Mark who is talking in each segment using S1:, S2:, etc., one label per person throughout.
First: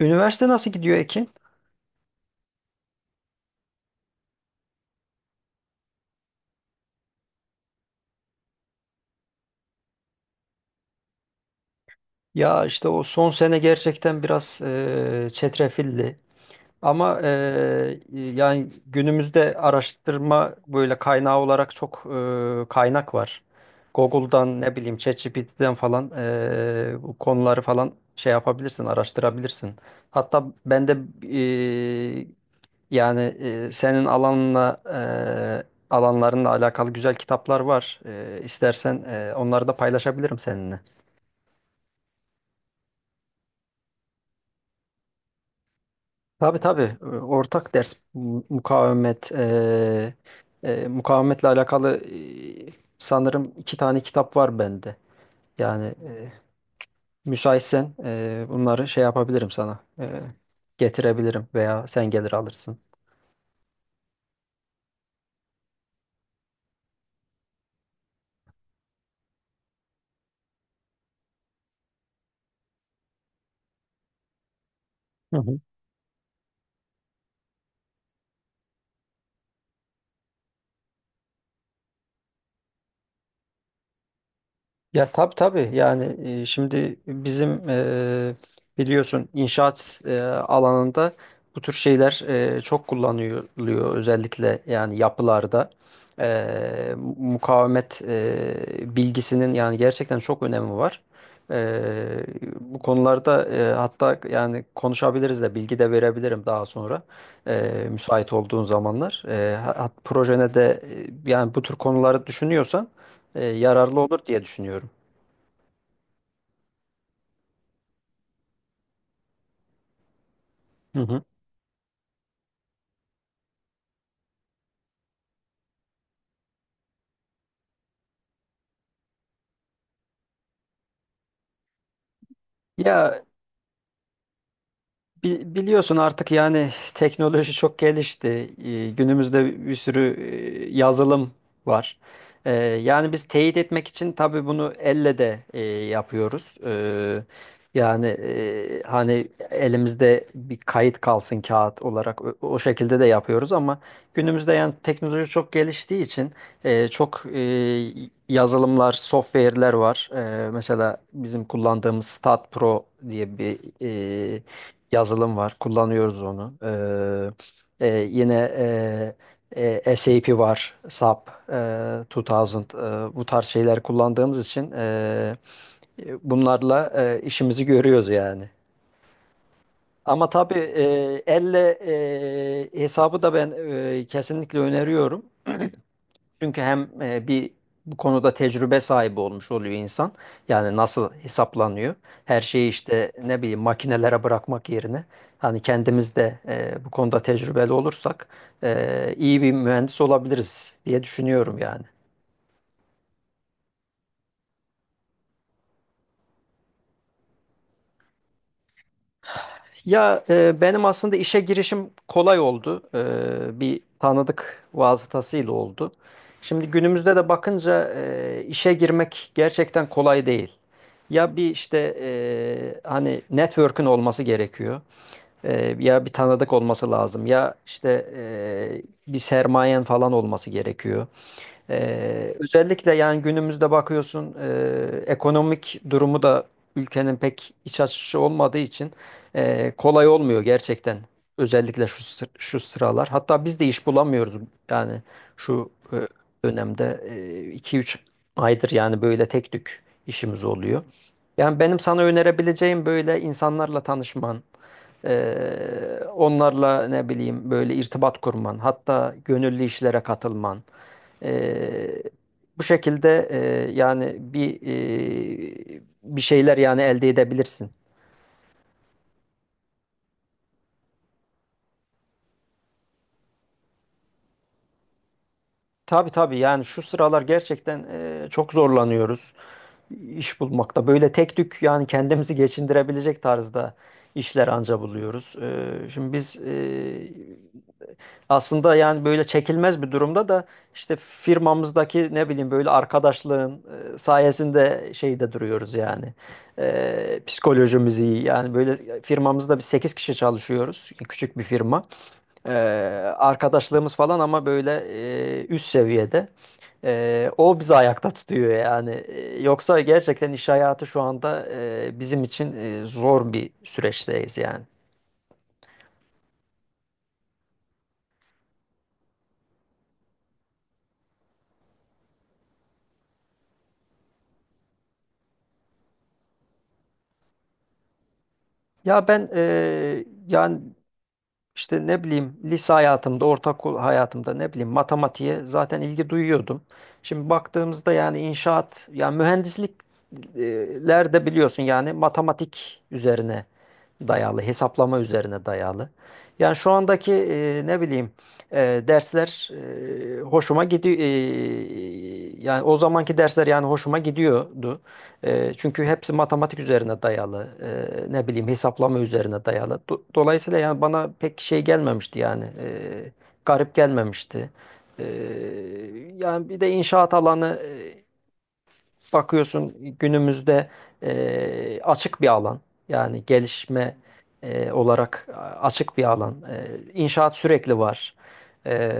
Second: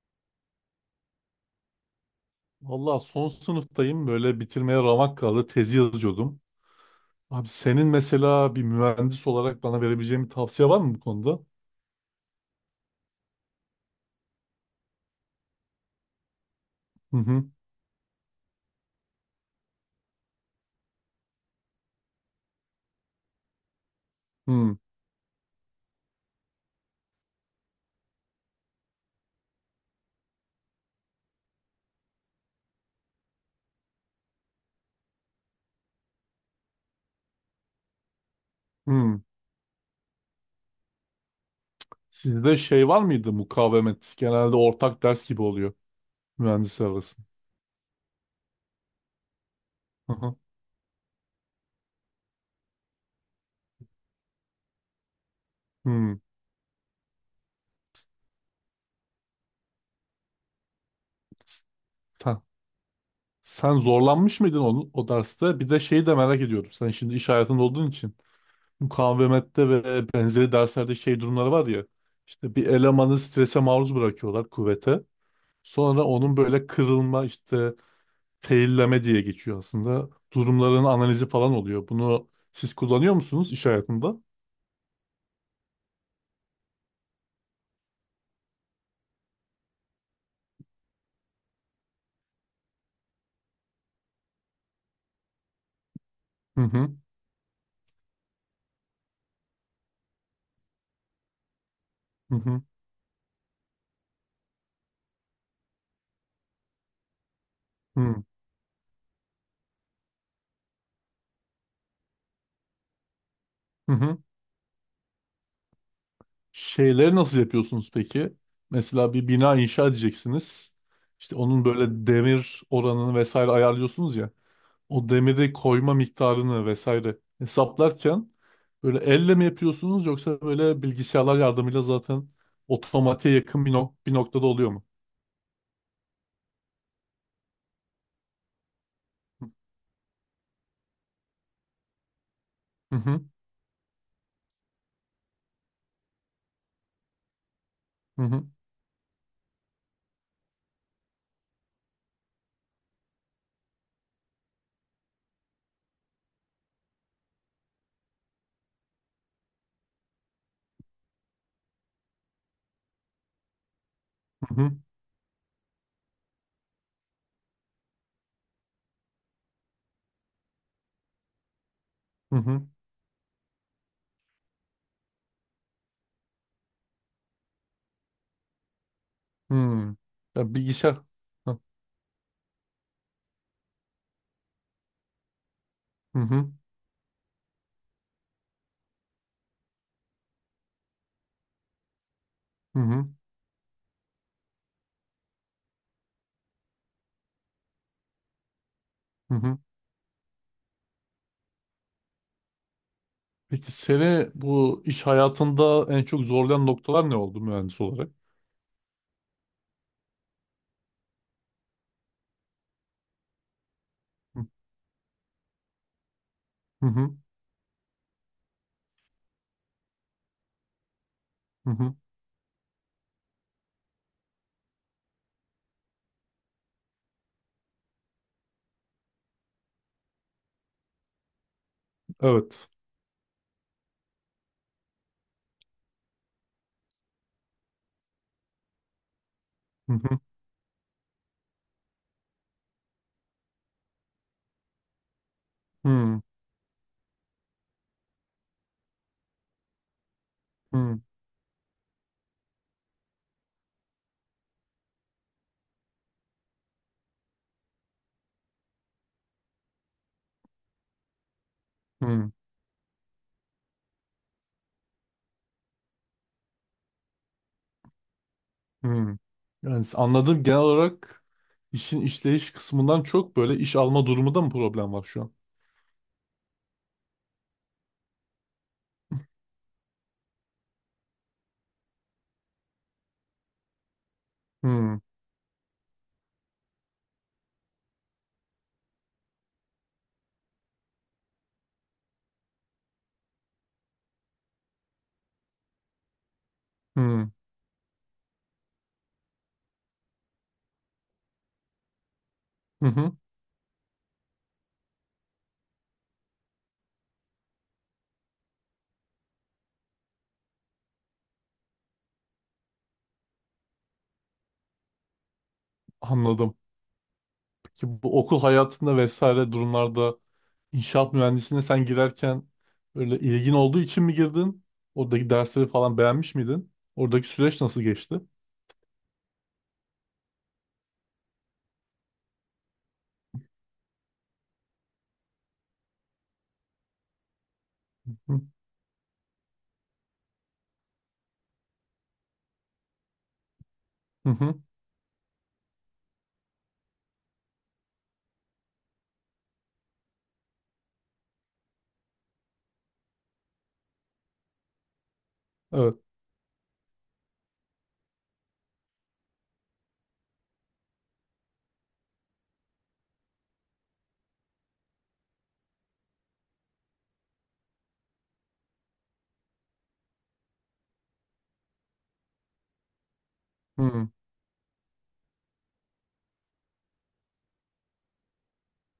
S1: Üniversite nasıl gidiyor, Ekin?
S2: Valla son sınıftayım böyle bitirmeye ramak kaldı tezi yazıyordum. Abi senin mesela bir mühendis olarak bana verebileceğin bir tavsiye var mı bu konuda?
S1: Ya işte o son sene gerçekten biraz çetrefilli.
S2: Hı
S1: Ama
S2: hı.
S1: yani günümüzde araştırma böyle kaynağı olarak çok kaynak var. Google'dan ne
S2: Hı
S1: bileyim ChatGPT'den falan bu konuları falan şey yapabilirsin, araştırabilirsin. Hatta ben de eee, yani senin alanla alanlarınla alakalı güzel kitaplar var. İstersen
S2: hı.
S1: onları da paylaşabilirim seninle.
S2: Sizde şey var mıydı mukavemet? Genelde ortak ders gibi oluyor
S1: Tabii
S2: mühendisler
S1: tabii.
S2: arasında.
S1: Ortak ders mukavemet
S2: Hı hı.
S1: mukavemetle alakalı e, sanırım iki tane kitap var bende. Yani
S2: Hı.
S1: müsaitsen bunları şey yapabilirim sana. Getirebilirim veya sen gelir
S2: Sen,
S1: alırsın.
S2: sen zorlanmış mıydın onu, o derste? Bir de şeyi de merak ediyorum. Sen şimdi iş hayatında olduğun için mukavemette ve benzeri derslerde şey durumları var ya. İşte bir elemanı strese maruz bırakıyorlar kuvvete. Sonra onun böyle kırılma işte failleme diye geçiyor aslında. Durumların analizi falan oluyor. Bunu siz kullanıyor musunuz iş hayatında?
S1: Ya tabii tabii yani şimdi bizim biliyorsun inşaat alanında bu tür şeyler çok kullanılıyor özellikle yani yapılarda.
S2: Hı
S1: E,
S2: hı
S1: mukavemet bilgisinin yani gerçekten çok önemi var. E,
S2: hı hı
S1: bu konularda hatta yani konuşabiliriz de bilgi de verebilirim daha sonra
S2: hı
S1: müsait olduğun zamanlar. Projene de yani bu tür konuları düşünüyorsan
S2: hı.
S1: yararlı olur
S2: Hı.
S1: diye düşünüyorum.
S2: Şeyleri nasıl yapıyorsunuz peki? Mesela bir bina inşa edeceksiniz.
S1: Hı hı.
S2: İşte onun böyle demir oranını vesaire ayarlıyorsunuz ya. O demiri koyma miktarını vesaire hesaplarken böyle elle mi yapıyorsunuz yoksa böyle bilgisayarlar yardımıyla zaten
S1: Ya
S2: otomatiğe yakın bir noktada oluyor mu?
S1: Biliyorsun artık yani teknoloji çok gelişti. Günümüzde bir sürü yazılım var. Ee,
S2: Hı
S1: Yani
S2: hı.
S1: biz teyit etmek için tabii bunu elle de yapıyoruz. Yani
S2: Hı hı.
S1: hani elimizde bir kayıt kalsın kağıt olarak o şekilde de yapıyoruz ama günümüzde yani teknoloji çok geliştiği için çok yazılımlar, software'ler var. Mesela bizim kullandığımız StatPro diye bir
S2: Hı hı
S1: yazılım var. Kullanıyoruz onu. Yine e, SAP var, SAP,
S2: hı
S1: 2000,
S2: hı.
S1: bu tarz şeyler kullandığımız için bunlarla işimizi görüyoruz yani.
S2: Hı.
S1: Ama
S2: Ya
S1: tabii
S2: bilgisayar. Hı
S1: elle hesabı da ben kesinlikle öneriyorum.
S2: hı
S1: Çünkü hem bir bu konuda tecrübe sahibi olmuş oluyor insan. Yani nasıl hesaplanıyor. Her şeyi
S2: hı hı.
S1: işte ne bileyim makinelere bırakmak yerine hani kendimiz de bu konuda tecrübeli olursak
S2: Hı
S1: iyi bir
S2: hı.
S1: mühendis olabiliriz diye düşünüyorum yani.
S2: Peki seni bu iş hayatında en çok zorlayan noktalar ne oldu mühendis olarak?
S1: Ya benim aslında işe girişim kolay oldu. Bir
S2: Hı
S1: tanıdık vasıtasıyla oldu. Şimdi günümüzde
S2: hı
S1: de bakınca işe girmek gerçekten kolay değil. Ya bir
S2: hı hı.
S1: işte hani network'ün olması gerekiyor. Ya bir tanıdık olması lazım. Ya işte bir sermayen falan olması gerekiyor.
S2: Evet.
S1: Özellikle yani günümüzde bakıyorsun ekonomik durumu da ülkenin pek iç açıcı olmadığı için
S2: Hı
S1: kolay
S2: hı
S1: olmuyor gerçekten. Özellikle şu sıralar. Hatta biz de iş bulamıyoruz yani şu
S2: hı
S1: dönemde iki üç aydır yani böyle tek tük işimiz oluyor.
S2: hı
S1: Yani benim sana önerebileceğim böyle insanlarla tanışman, e, onlarla ne bileyim böyle irtibat kurman, hatta gönüllü işlere katılman. Eee,
S2: hı.
S1: bu şekilde yani bir şeyler yani elde edebilirsin.
S2: Hı. Yani anladığım genel olarak işin işleyiş kısmından çok böyle iş alma durumunda mı problem var şu an?
S1: Tabii tabii yani şu sıralar gerçekten çok zorlanıyoruz iş bulmakta. Böyle tek tük yani kendimizi geçindirebilecek tarzda işler anca
S2: Hı
S1: buluyoruz. Şimdi biz aslında yani böyle çekilmez bir durumda da işte firmamızdaki ne bileyim böyle arkadaşlığın sayesinde şeyde duruyoruz yani. E,
S2: hı
S1: psikolojimiz iyi. Yani böyle firmamızda biz 8 kişi çalışıyoruz. Yani küçük bir firma. E,
S2: hı hı.
S1: arkadaşlığımız falan ama böyle üst seviyede. O bizi ayakta tutuyor yani. Yoksa gerçekten iş hayatı şu anda bizim için zor bir süreçteyiz yani.
S2: Anladım. Ki bu okul hayatında vesaire durumlarda inşaat mühendisliğine sen girerken böyle ilgin olduğu için mi girdin? Oradaki dersleri falan beğenmiş miydin? Oradaki süreç nasıl geçti?
S1: Ya ben yani İşte ne bileyim lise hayatımda, ortaokul hayatımda ne bileyim matematiğe zaten ilgi duyuyordum. Şimdi baktığımızda yani
S2: Hı
S1: inşaat, yani mühendislikler de biliyorsun yani matematik üzerine
S2: hı.
S1: dayalı,
S2: Hı.
S1: hesaplama üzerine dayalı. Yani şu andaki ne bileyim e, dersler hoşuma gidiyor. Yani o zamanki dersler yani hoşuma gidiyordu. Çünkü
S2: Evet.
S1: hepsi matematik üzerine dayalı, ne bileyim hesaplama üzerine dayalı. Dolayısıyla yani bana pek şey gelmemişti yani, garip gelmemişti. E, yani bir de inşaat alanı bakıyorsun günümüzde açık bir alan. Yani gelişme
S2: Hı.
S1: olarak açık bir alan. E, inşaat sürekli var. E,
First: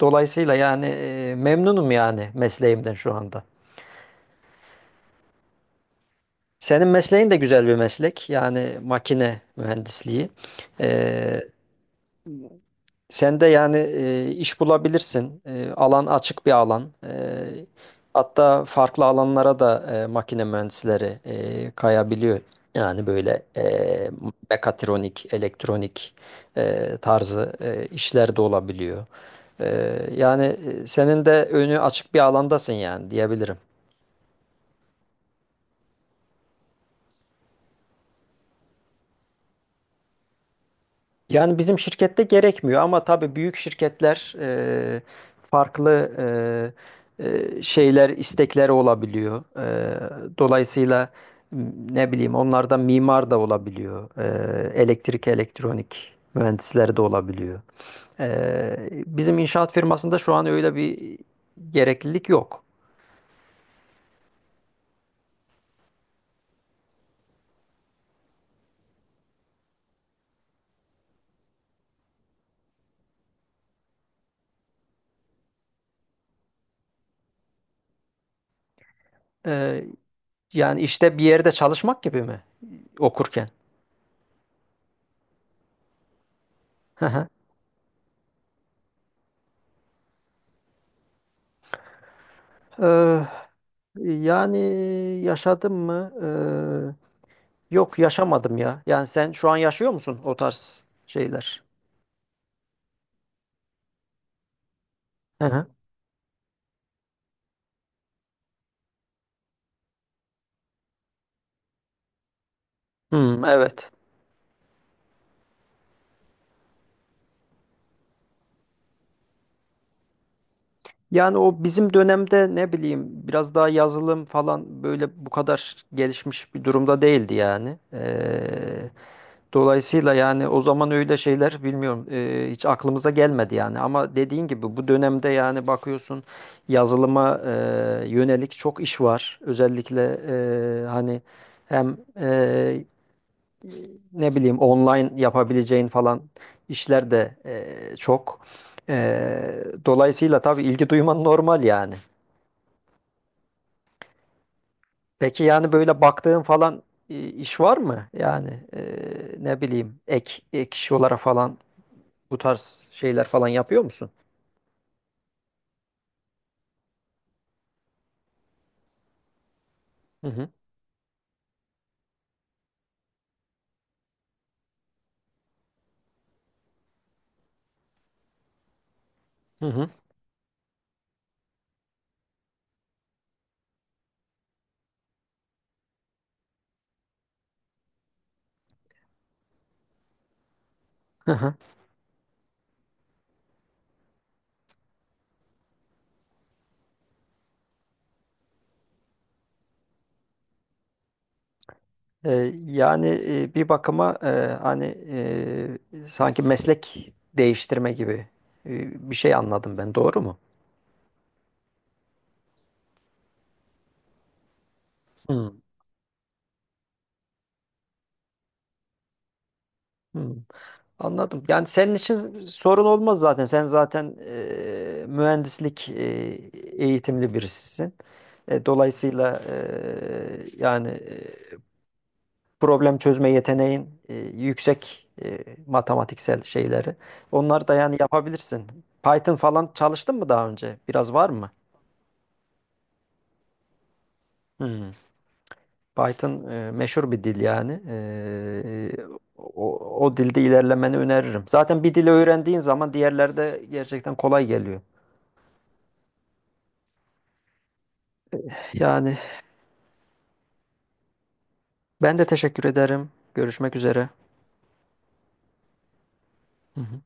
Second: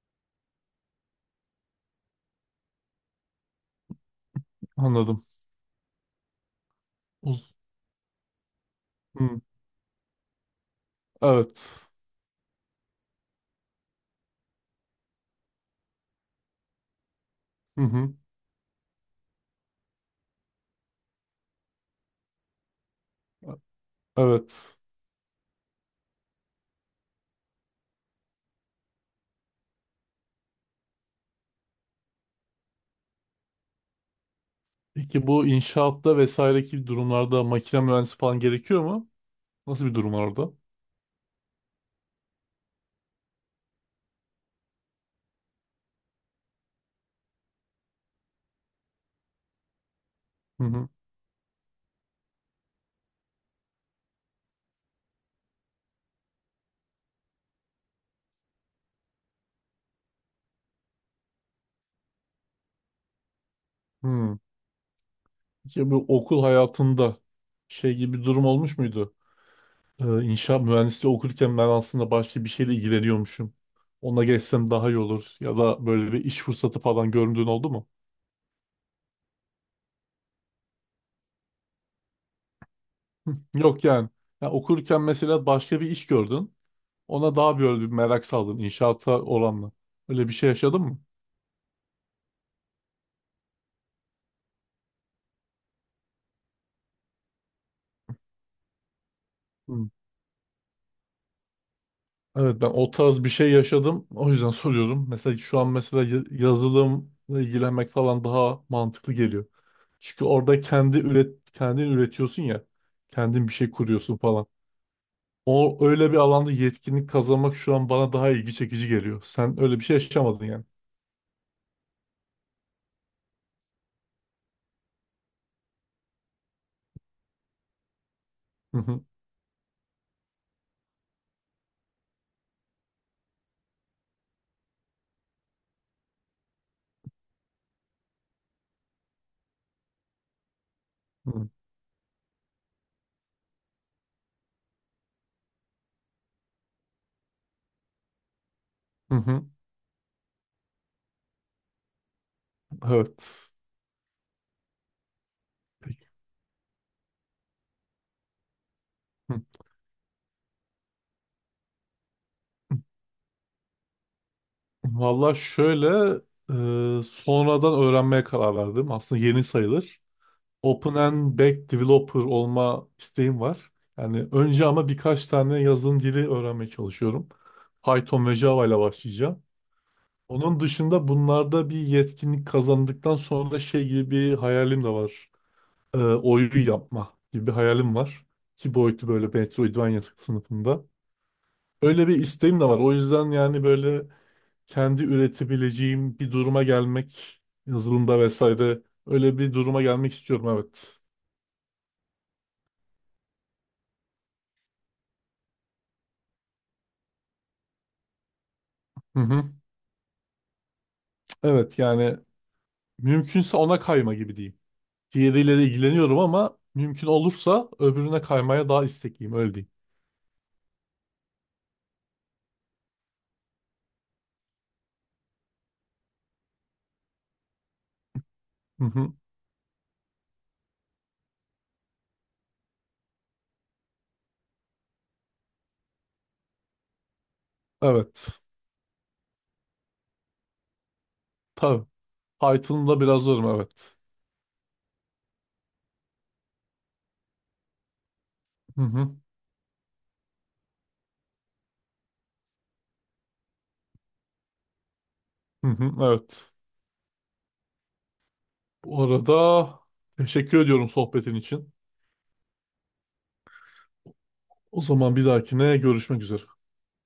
S1: dolayısıyla yani memnunum yani mesleğimden şu anda.
S2: Anladım.
S1: Senin mesleğin de
S2: Uz-
S1: güzel bir meslek. Yani
S2: hı.
S1: makine mühendisliği. Ee,
S2: Evet.
S1: sen de yani iş bulabilirsin. Alan açık bir alan. Ee,
S2: Hı hı.
S1: hatta farklı alanlara da makine mühendisleri kayabiliyor. Yani böyle
S2: Evet.
S1: mekatronik, elektronik tarzı işler de olabiliyor. Yani senin de önü açık bir alandasın yani diyebilirim.
S2: Peki bu inşaatta vesaireki durumlarda makine mühendisi falan gerekiyor mu? Nasıl bir durum var orada?
S1: Yani bizim şirkette gerekmiyor ama tabii büyük şirketler farklı e, şeyler, istekleri olabiliyor. E,
S2: Hı hı.
S1: dolayısıyla m- ne bileyim onlardan mimar da olabiliyor. Elektrik, elektronik mühendisleri de olabiliyor. Bizim inşaat firmasında şu an öyle bir gereklilik yok.
S2: Hı. Peki bu okul hayatında şey gibi bir durum olmuş muydu? İnşaat mühendisliği okurken ben aslında başka bir şeyle ilgileniyormuşum. Ona geçsem daha iyi olur. Ya da böyle bir iş fırsatı falan göründüğün oldu mu?
S1: E, yani işte bir yerde çalışmak gibi mi
S2: Hı,
S1: okurken?
S2: yok yani. Ya okurken mesela başka bir iş gördün.
S1: Hı hı.
S2: Ona daha böyle bir merak saldın inşaata oranla. Öyle bir şey yaşadın mı?
S1: Eee, yani yaşadım mı? Yok yaşamadım ya. Yani sen şu an
S2: Hı.
S1: yaşıyor musun o tarz şeyler?
S2: Evet, ben o tarz bir şey yaşadım. O yüzden soruyorum. Mesela
S1: Hı
S2: şu
S1: hı.
S2: an mesela yazılımla ilgilenmek falan daha mantıklı geliyor. Çünkü orada kendin üretiyorsun ya.
S1: Hmm,
S2: Kendin bir şey
S1: evet.
S2: kuruyorsun falan. O öyle bir alanda yetkinlik kazanmak şu an bana daha ilgi çekici geliyor. Sen öyle bir şey yaşamadın yani.
S1: Yani o bizim dönemde ne bileyim biraz daha yazılım falan böyle bu kadar gelişmiş bir durumda değildi yani.
S2: Hı
S1: Ee,
S2: hı.
S1: dolayısıyla yani o zaman öyle şeyler bilmiyorum hiç aklımıza gelmedi yani. Ama dediğin gibi bu dönemde yani bakıyorsun yazılıma yönelik çok iş var. Özellikle hani
S2: Hı
S1: hem ne bileyim online yapabileceğin falan işler de çok.
S2: hı. Hı.
S1: Dolayısıyla tabii ilgi duyman normal yani.
S2: Evet.
S1: Peki yani böyle baktığın falan iş var mı? Yani
S2: Hı.
S1: ne bileyim ek iş olarak falan bu tarz şeyler falan yapıyor musun?
S2: Valla şöyle sonradan öğrenmeye karar verdim. Aslında yeni sayılır.
S1: Hı hı.
S2: Open and Back Developer olma isteğim var. Yani önce ama birkaç tane yazılım dili öğrenmeye çalışıyorum. Python ve Java ile başlayacağım.
S1: Hı hı.
S2: Onun dışında bunlarda bir yetkinlik kazandıktan sonra şey gibi bir hayalim de var. Oyun yapma gibi bir hayalim var. Ki boyutu böyle Metroidvania sınıfında.
S1: Hı hı.
S2: Öyle bir isteğim de var. O yüzden yani böyle kendi üretebileceğim bir duruma gelmek, yazılımda vesaire öyle bir duruma gelmek istiyorum, evet.
S1: Ee, yani bir bakıma hani sanki meslek değiştirme gibi bir
S2: Hı
S1: şey
S2: hı.
S1: anladım ben, doğru mu?
S2: Evet yani mümkünse ona kayma gibi diyeyim.
S1: Hı.
S2: Diğeriyle de ilgileniyorum ama mümkün olursa öbürüne kaymaya daha istekliyim, öyle diyeyim.
S1: Hı. Anladım. Yani senin için sorun olmaz zaten. Sen zaten mühendislik eğitimli birisisin. E,
S2: Hı hı.
S1: dolayısıyla yani problem çözme yeteneğin yüksek matematiksel şeyleri. Onları da yani
S2: Evet.
S1: yapabilirsin. Python falan çalıştın mı daha önce? Biraz var mı?
S2: Tabii. Python'da biraz zorum, evet.
S1: Hmm. Python meşhur bir dil yani.
S2: Hı hı.
S1: O, o dilde ilerlemeni öneririm. Zaten bir dili öğrendiğin zaman diğerleri de gerçekten kolay geliyor.
S2: Hı hı. Evet. Bu
S1: Yani
S2: arada teşekkür ediyorum sohbetin için.
S1: ben de teşekkür ederim. Görüşmek üzere.
S2: O zaman bir dahakine görüşmek üzere.
S1: Hı hı.